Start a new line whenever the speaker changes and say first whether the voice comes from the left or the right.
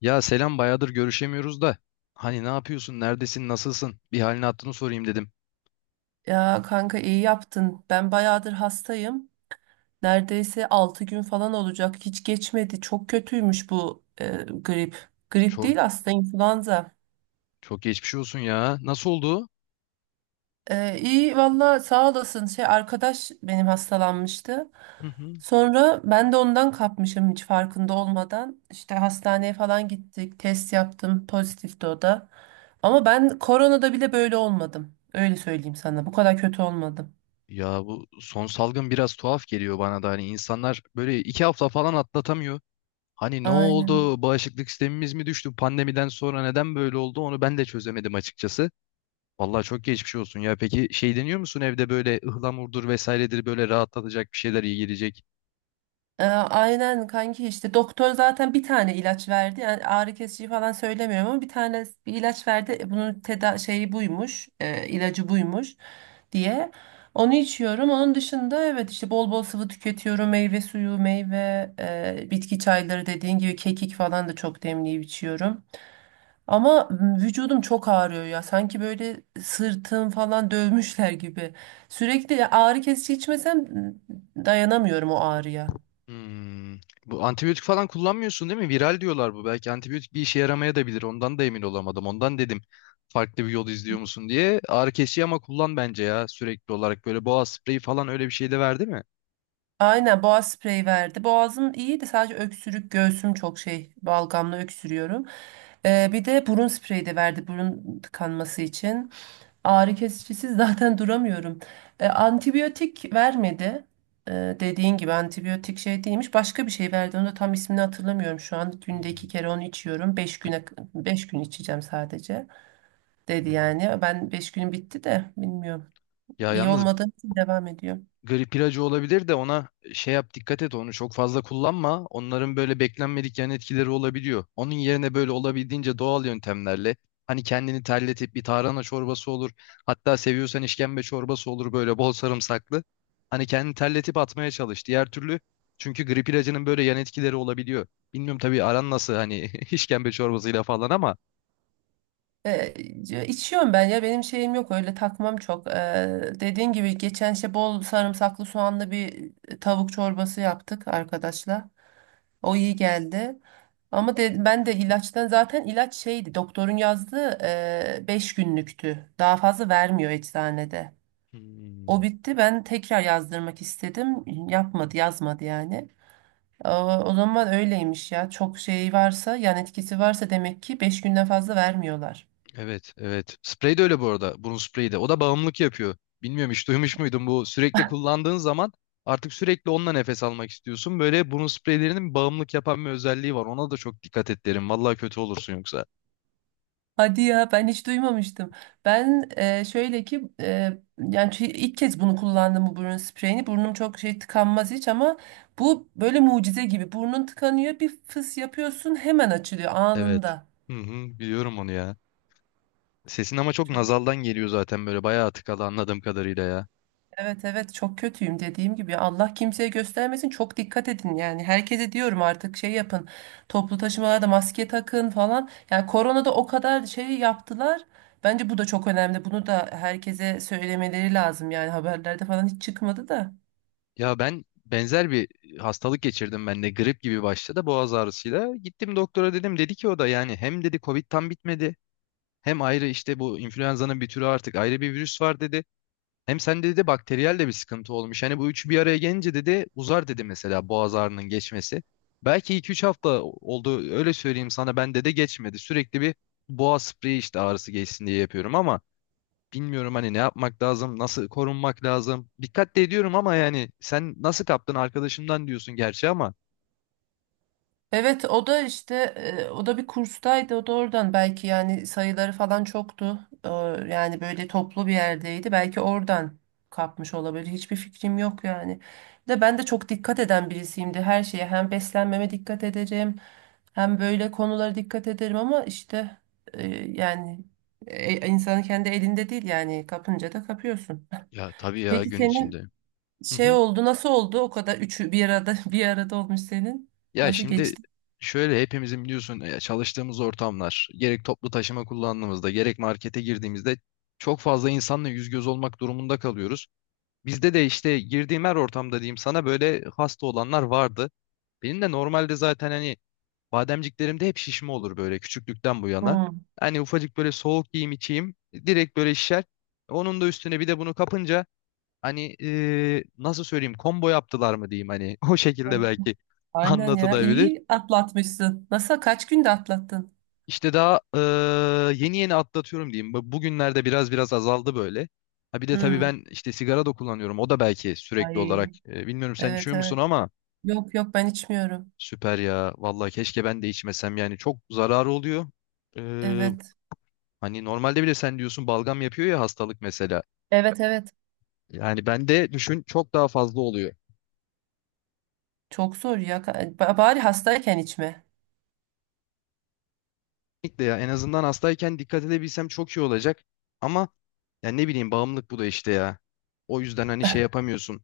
left: Ya selam, bayağıdır görüşemiyoruz da. Hani ne yapıyorsun? Neredesin? Nasılsın? Bir halini hattını sorayım dedim.
right: Ya kanka iyi yaptın. Ben bayağıdır hastayım. Neredeyse 6 gün falan olacak. Hiç geçmedi. Çok kötüymüş bu grip. Grip
left: Çok
right: değil aslında influenza.
left: çok geçmiş olsun ya. Nasıl oldu?
right: İyi valla sağ olasın. Şey arkadaş benim hastalanmıştı.
left: Hı hı.
right: Sonra ben de ondan kapmışım hiç farkında olmadan. İşte hastaneye falan gittik. Test yaptım. Pozitifti o da. Ama ben koronada bile böyle olmadım. Öyle söyleyeyim sana. Bu kadar kötü olmadım.
left: Ya bu son salgın biraz tuhaf geliyor bana da. Hani insanlar böyle iki hafta falan atlatamıyor. Hani ne
right: Aynen.
left: oldu? Bağışıklık sistemimiz mi düştü? Pandemiden sonra neden böyle oldu? Onu ben de çözemedim açıkçası. Vallahi çok geçmiş olsun ya. Peki şey deniyor musun evde, böyle ıhlamurdur vesairedir, böyle rahatlatacak bir şeyler iyi gelecek?
right: Aynen kanki işte doktor zaten bir tane ilaç verdi. Yani ağrı kesici falan söylemiyorum ama bir tane bir ilaç verdi. E, bunun teda şeyi buymuş, ilacı buymuş diye. Onu içiyorum. Onun dışında evet işte bol bol sıvı tüketiyorum. Meyve suyu, meyve, bitki çayları dediğin gibi kekik falan da çok demleyip içiyorum. Ama vücudum çok ağrıyor ya. Sanki böyle sırtım falan dövmüşler gibi. Sürekli ağrı kesici içmesem dayanamıyorum o ağrıya.
left: Hmm. Bu antibiyotik falan kullanmıyorsun değil mi? Viral diyorlar bu. Belki antibiyotik bir işe yaramaya da bilir. Ondan da emin olamadım. Ondan dedim farklı bir yol izliyor musun diye. Ağrı kesici ama kullan bence ya, sürekli olarak. Böyle boğaz spreyi falan, öyle bir şey de verdi mi?
right: Aynen boğaz spreyi verdi. Boğazım iyiydi sadece öksürük göğsüm çok şey balgamla öksürüyorum. Bir de burun spreyi de verdi burun tıkanması için. Ağrı kesicisiz zaten duramıyorum. Antibiyotik vermedi. Dediğin gibi antibiyotik şey değilmiş. Başka bir şey verdi. Onu da tam ismini hatırlamıyorum şu an. Günde iki
left: Hmm.
right: kere onu içiyorum.
left: Gı-
right: 5 gün içeceğim sadece dedi
left: Hmm.
right: yani. Ben 5 günüm bitti de bilmiyorum.
left: Ya
right: İyi
left: yalnız
right: olmadığı için devam ediyor.
left: grip ilacı olabilir de ona şey yap, dikkat et, onu çok fazla kullanma. Onların böyle beklenmedik yan etkileri olabiliyor. Onun yerine böyle olabildiğince doğal yöntemlerle hani kendini terletip bir tarhana çorbası olur. Hatta seviyorsan işkembe çorbası olur böyle bol sarımsaklı. Hani kendini terletip atmaya çalış. Diğer türlü, çünkü grip ilacının böyle yan etkileri olabiliyor. Bilmiyorum tabii aran nasıl hani işkembe çorbasıyla falan ama
right: E, içiyorum ben ya benim şeyim yok öyle takmam çok. Dediğin gibi geçen şey bol sarımsaklı soğanlı bir tavuk çorbası yaptık arkadaşla. O iyi geldi. Ama ben de ilaçtan zaten ilaç şeydi doktorun yazdığı 5 günlüktü. Daha fazla vermiyor eczanede.
left: hmm.
right: O bitti ben tekrar yazdırmak istedim. Yapmadı yazmadı yani. O zaman öyleymiş ya. Çok şey varsa yan etkisi varsa demek ki 5 günden fazla vermiyorlar.
left: Evet, evet. Sprey de öyle bu arada. Burun spreyi de. O da bağımlılık yapıyor. Bilmiyorum, hiç duymuş muydun bu? Sürekli kullandığın zaman artık sürekli onunla nefes almak istiyorsun. Böyle burun spreylerinin bağımlılık yapan bir özelliği var. Ona da çok dikkat et derim. Vallahi kötü olursun yoksa.
right: Hadi ya ben hiç duymamıştım. Ben şöyle ki yani ilk kez bunu kullandım bu burun spreyini. Burnum çok şey tıkanmaz hiç ama bu böyle mucize gibi. Burnun tıkanıyor bir fıs yapıyorsun hemen açılıyor
left: Evet.
right: anında.
left: Hı hı, biliyorum onu ya. Sesin ama çok nazaldan geliyor zaten, böyle bayağı tıkalı anladığım kadarıyla ya.
right: Evet, evet, çok kötüyüm dediğim gibi. Allah kimseye göstermesin, çok dikkat edin yani herkese diyorum artık şey yapın, toplu taşımalarda maske takın falan. Yani koronada o kadar şey yaptılar, bence bu da çok önemli, bunu da herkese söylemeleri lazım yani. Haberlerde falan hiç çıkmadı da.
left: Ya ben benzer bir hastalık geçirdim, ben de grip gibi başladı, boğaz ağrısıyla. Gittim doktora, dedim, dedi ki o da yani, hem dedi Covid tam bitmedi, hem ayrı işte bu influenza'nın bir türü, artık ayrı bir virüs var dedi. Hem sen dedi bakteriyel de bir sıkıntı olmuş. Hani bu üçü bir araya gelince dedi uzar dedi, mesela boğaz ağrının geçmesi. Belki iki üç hafta oldu, öyle söyleyeyim sana, bende de geçmedi. Sürekli bir boğaz spreyi işte ağrısı geçsin diye yapıyorum ama bilmiyorum hani ne yapmak lazım, nasıl korunmak lazım. Dikkatli ediyorum ama, yani sen nasıl kaptın arkadaşımdan diyorsun gerçi ama.
right: Evet o da işte o da bir kurstaydı, o da oradan belki yani sayıları falan çoktu. Ee, Yani böyle toplu bir yerdeydi, belki oradan kapmış olabilir, hiçbir fikrim yok yani. Bir de ben de çok dikkat eden birisiyimdi her şeye, hem beslenmeme dikkat ederim hem böyle konulara dikkat ederim ama işte yani insanın kendi elinde değil yani, kapınca da kapıyorsun.
left: Ya tabii ya,
right: Peki
left: gün
right: senin
left: içinde. Hı
right: şey
left: hı.
right: oldu, nasıl oldu o kadar üçü bir arada bir arada olmuş senin
left: Ya
right: nasıl
left: şimdi
right: geçti?
left: şöyle, hepimizin biliyorsun çalıştığımız ortamlar, gerek toplu taşıma kullandığımızda, gerek markete girdiğimizde çok fazla insanla yüz göz olmak durumunda kalıyoruz. Bizde de işte girdiğim her ortamda diyeyim sana böyle hasta olanlar vardı. Benim de normalde zaten hani bademciklerimde hep şişme olur böyle küçüklükten bu yana.
right: Hmm.
left: Hani ufacık böyle soğuk yiyeyim içeyim, direkt böyle şişer. Onun da üstüne bir de bunu kapınca hani nasıl söyleyeyim, combo yaptılar mı diyeyim hani o
right: Ay,
left: şekilde belki
right: aynen ya.
left: anlatılabilir.
right: İyi atlatmışsın. Nasıl? Kaç günde atlattın?
left: İşte daha yeni yeni atlatıyorum diyeyim. Bugünlerde biraz biraz azaldı böyle. Ha bir de tabii
right: Hmm.
left: ben işte sigara da kullanıyorum. O da belki sürekli olarak.
right: Ay.
left: Bilmiyorum sen
right: Evet,
left: içiyor musun
right: evet.
left: ama
right: Yok, yok, ben içmiyorum.
left: süper ya. Vallahi keşke ben de içmesem, yani çok zararı oluyor. Eee,
right: Evet.
left: Hani normalde bile sen diyorsun balgam yapıyor ya hastalık mesela.
right: Evet, evet.
left: Yani bende düşün çok daha fazla oluyor.
right: Çok zor ya. Bari hastayken içme.
left: Kesinlikle ya. En azından hastayken dikkat edebilsem çok iyi olacak. Ama ya ne bileyim, bağımlılık bu da işte ya. O yüzden hani şey yapamıyorsun.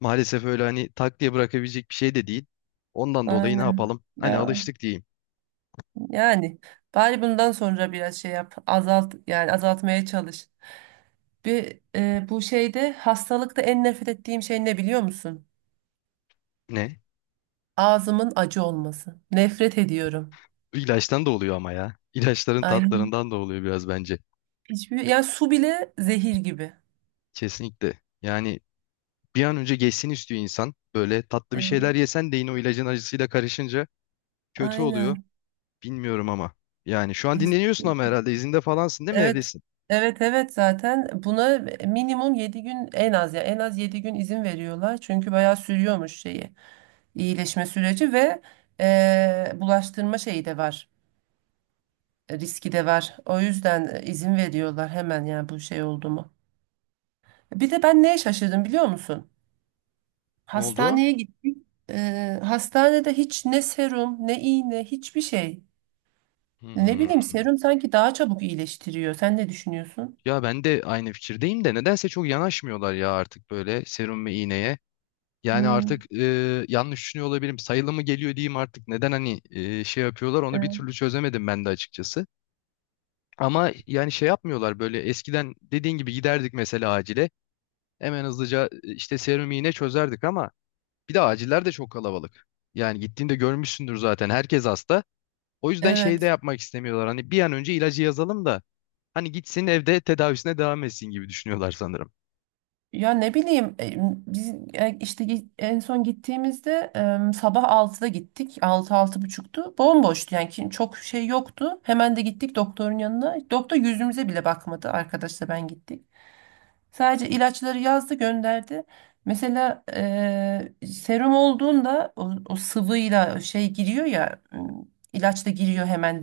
left: Maalesef öyle hani tak diye bırakabilecek bir şey de değil. Ondan dolayı ne
right: Aynen.
left: yapalım? Hani
right: Ya,
left: alıştık diyeyim.
right: yani bari bundan sonra biraz şey yap. Azalt yani, azaltmaya çalış. Bir bu şeyde, hastalıkta en nefret ettiğim şey ne biliyor musun?
left: Ne?
right: Ağzımın acı olması. Nefret ediyorum.
left: İlaçtan da oluyor ama ya. İlaçların
right: Ay,
left: tatlarından da oluyor biraz bence.
right: hiçbir yani, su bile zehir gibi.
left: Kesinlikle. Yani bir an önce geçsin istiyor insan. Böyle tatlı bir
right: Evet.
left: şeyler yesen de yine o ilacın acısıyla karışınca kötü oluyor.
right: Aynen.
left: Bilmiyorum ama. Yani şu an
right: Es-
left: dinleniyorsun ama herhalde izinde falansın değil mi,
right: Evet.
left: evdesin?
right: Evet, evet, zaten buna minimum 7 gün, en az ya en az 7 gün izin veriyorlar. Çünkü bayağı sürüyormuş şeyi, iyileşme süreci ve bulaştırma şeyi de var. Riski de var. O yüzden izin veriyorlar hemen, yani bu şey oldu mu. Bir de ben neye şaşırdım biliyor musun?
left: Ne oldu?
right: Hastaneye gittik. Hastanede hiç ne serum ne iğne, hiçbir şey. Ne
left: Hmm.
right: bileyim serum sanki daha çabuk iyileştiriyor. Sen ne düşünüyorsun?
left: Ya ben de aynı fikirdeyim de nedense çok yanaşmıyorlar ya artık böyle serum ve iğneye. Yani
right: Hmm.
left: artık yanlış düşünüyor olabilirim. Sayılı mı geliyor diyeyim artık. Neden hani şey yapıyorlar onu bir
right: Evet.
left: türlü çözemedim ben de açıkçası. Ama yani şey yapmıyorlar böyle, eskiden dediğin gibi giderdik mesela acile. Hemen hızlıca işte serum iğne çözerdik ama bir de aciller de çok kalabalık. Yani gittiğinde görmüşsündür zaten, herkes hasta. O yüzden şey de
right: Evet.
left: yapmak istemiyorlar. Hani bir an önce ilacı yazalım da hani gitsin evde tedavisine devam etsin gibi düşünüyorlar sanırım.
right: Ya ne bileyim biz işte en son gittiğimizde sabah 6'da gittik. Altı altı buçuktu. Bomboştu yani, çok şey yoktu. Hemen de gittik doktorun yanına. Doktor yüzümüze bile bakmadı, arkadaşla ben gittik. Sadece ilaçları yazdı gönderdi. Mesela serum olduğunda o sıvıyla şey giriyor ya, ilaç da giriyor hemen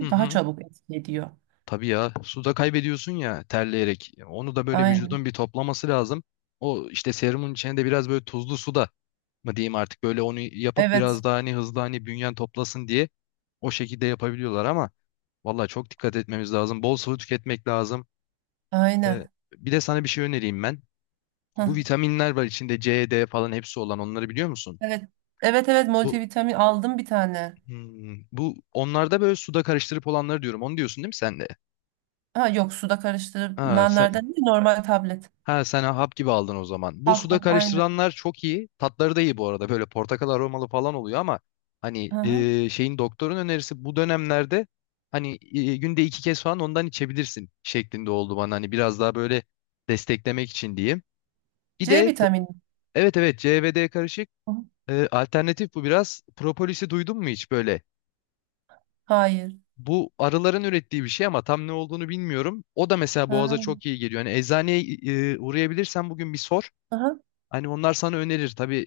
left: Hı
right: daha
left: hı.
right: çabuk etki ediyor.
left: Tabii ya, suda kaybediyorsun ya terleyerek. Onu da böyle
right: Aynen.
left: vücudun bir toplaması lazım. O işte serumun içine de biraz böyle tuzlu suda mı diyeyim artık, böyle onu yapıp
right: Evet.
left: biraz daha hani hızlı hani bünyen toplasın diye o şekilde yapabiliyorlar ama vallahi çok dikkat etmemiz lazım. Bol sıvı tüketmek lazım. Ee,
right: Aynen.
left: Bir de sana bir şey önereyim ben. Bu vitaminler var içinde C, D falan hepsi olan, onları biliyor musun?
right: Evet. Evet, evet,
left: Bu
right: multivitamin aldım bir tane.
left: bu onlarda böyle suda karıştırıp olanları diyorum. Onu diyorsun değil mi sen de?
right: Ha yok, suda
left: Ha sen,
right: karıştırılanlardan değil, normal tablet.
left: ha sen hap gibi aldın o zaman. Bu
right: Hap
left: suda
right: hap aynı.
left: karıştıranlar çok iyi. Tatları da iyi bu arada. Böyle portakal aromalı falan oluyor ama hani
right: Aha.
left: şeyin, doktorun önerisi bu dönemlerde hani günde iki kez falan ondan içebilirsin şeklinde oldu bana. Hani biraz daha böyle desteklemek için diyeyim. Bir
right: C
left: de t-
right: vitamini.
left: evet, evet, CBD karışık.
right: Hı hı.
left: Alternatif bu biraz. Propolis'i duydun mu hiç böyle?
right: Hayır.
left: Bu arıların ürettiği bir şey ama tam ne olduğunu bilmiyorum. O da mesela boğaza
right: Ha.
left: çok iyi geliyor. Hani eczaneye uğrayabilirsen bugün bir sor.
right: Aha.
left: Hani onlar sana önerir. Tabii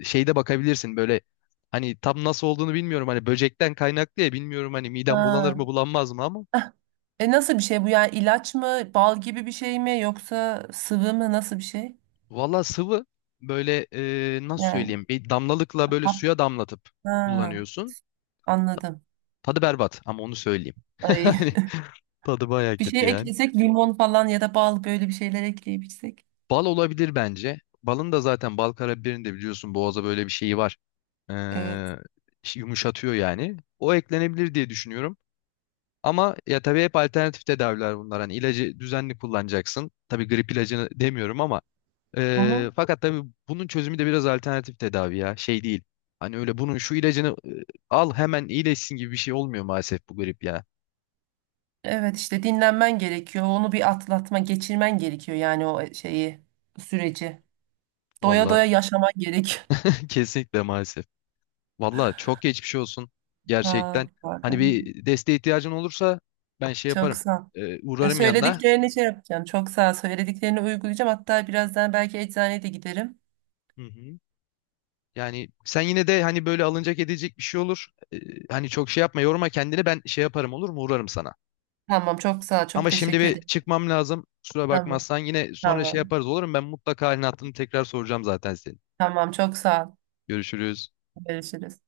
left: şeyde bakabilirsin böyle hani tam nasıl olduğunu bilmiyorum. Hani böcekten kaynaklı ya, bilmiyorum hani midem bulanır
right: Ha.
left: mı bulanmaz mı ama
right: E nasıl bir şey bu yani, ilaç mı, bal gibi bir şey mi, yoksa sıvı mı, nasıl bir şey?
left: valla sıvı, böyle nasıl
right: Yani
left: söyleyeyim, bir damlalıkla böyle
right: hap.
left: suya damlatıp
right: Ha.
left: kullanıyorsun.
right: Anladım.
left: Tadı berbat ama, onu söyleyeyim.
right: Ay.
left: Hani tadı baya
right: Bir şey
left: kötü yani.
right: eklesek, limon falan ya da bal, böyle bir şeyler ekleyip içsek.
left: Bal olabilir bence. Balın da zaten, bal karabiberin de biliyorsun boğaza böyle bir şeyi var.
right: Evet.
left: Ee, Yumuşatıyor yani. O eklenebilir diye düşünüyorum. Ama ya tabii hep alternatif tedaviler bunlar. Hani ilacı düzenli kullanacaksın. Tabii grip ilacını demiyorum ama
right: Hı hı.
left: fakat tabii bunun çözümü de biraz alternatif tedavi ya. Şey değil. Hani öyle bunun şu ilacını al hemen iyileşsin gibi bir şey olmuyor maalesef bu grip ya.
right: Evet işte, dinlenmen gerekiyor. Onu bir atlatma, geçirmen gerekiyor yani o şeyi, süreci. Doya
left: Valla
right: doya yaşaman gerekiyor.
left: kesinlikle maalesef. Valla çok geçmiş olsun
right: Ha,
left: gerçekten.
right: bak.
left: Hani bir desteğe ihtiyacın olursa ben şey
right: Çok
left: yaparım.
right: sağ ol. Ya,
left: Uğrarım yanına.
right: söylediklerini şey yapacağım. Çok sağ ol. Söylediklerini uygulayacağım. Hatta birazdan belki eczaneye de giderim.
left: Hı hı. Yani sen yine de hani böyle alınacak edilecek bir şey olur. Ee, Hani çok şey yapma, yorma kendini, ben şey yaparım olur mu, uğrarım sana.
right: Tamam, çok sağ ol. Çok
left: Ama şimdi
right: teşekkür
left: bir
right: ederim.
left: çıkmam lazım. Kusura
right: Tamam.
left: bakmazsan yine sonra şey
right: Tamam.
left: yaparız olur mu? Ben mutlaka halini hattını tekrar soracağım zaten senin.
right: Tamam, çok sağ ol.
left: Görüşürüz.
right: Görüşürüz.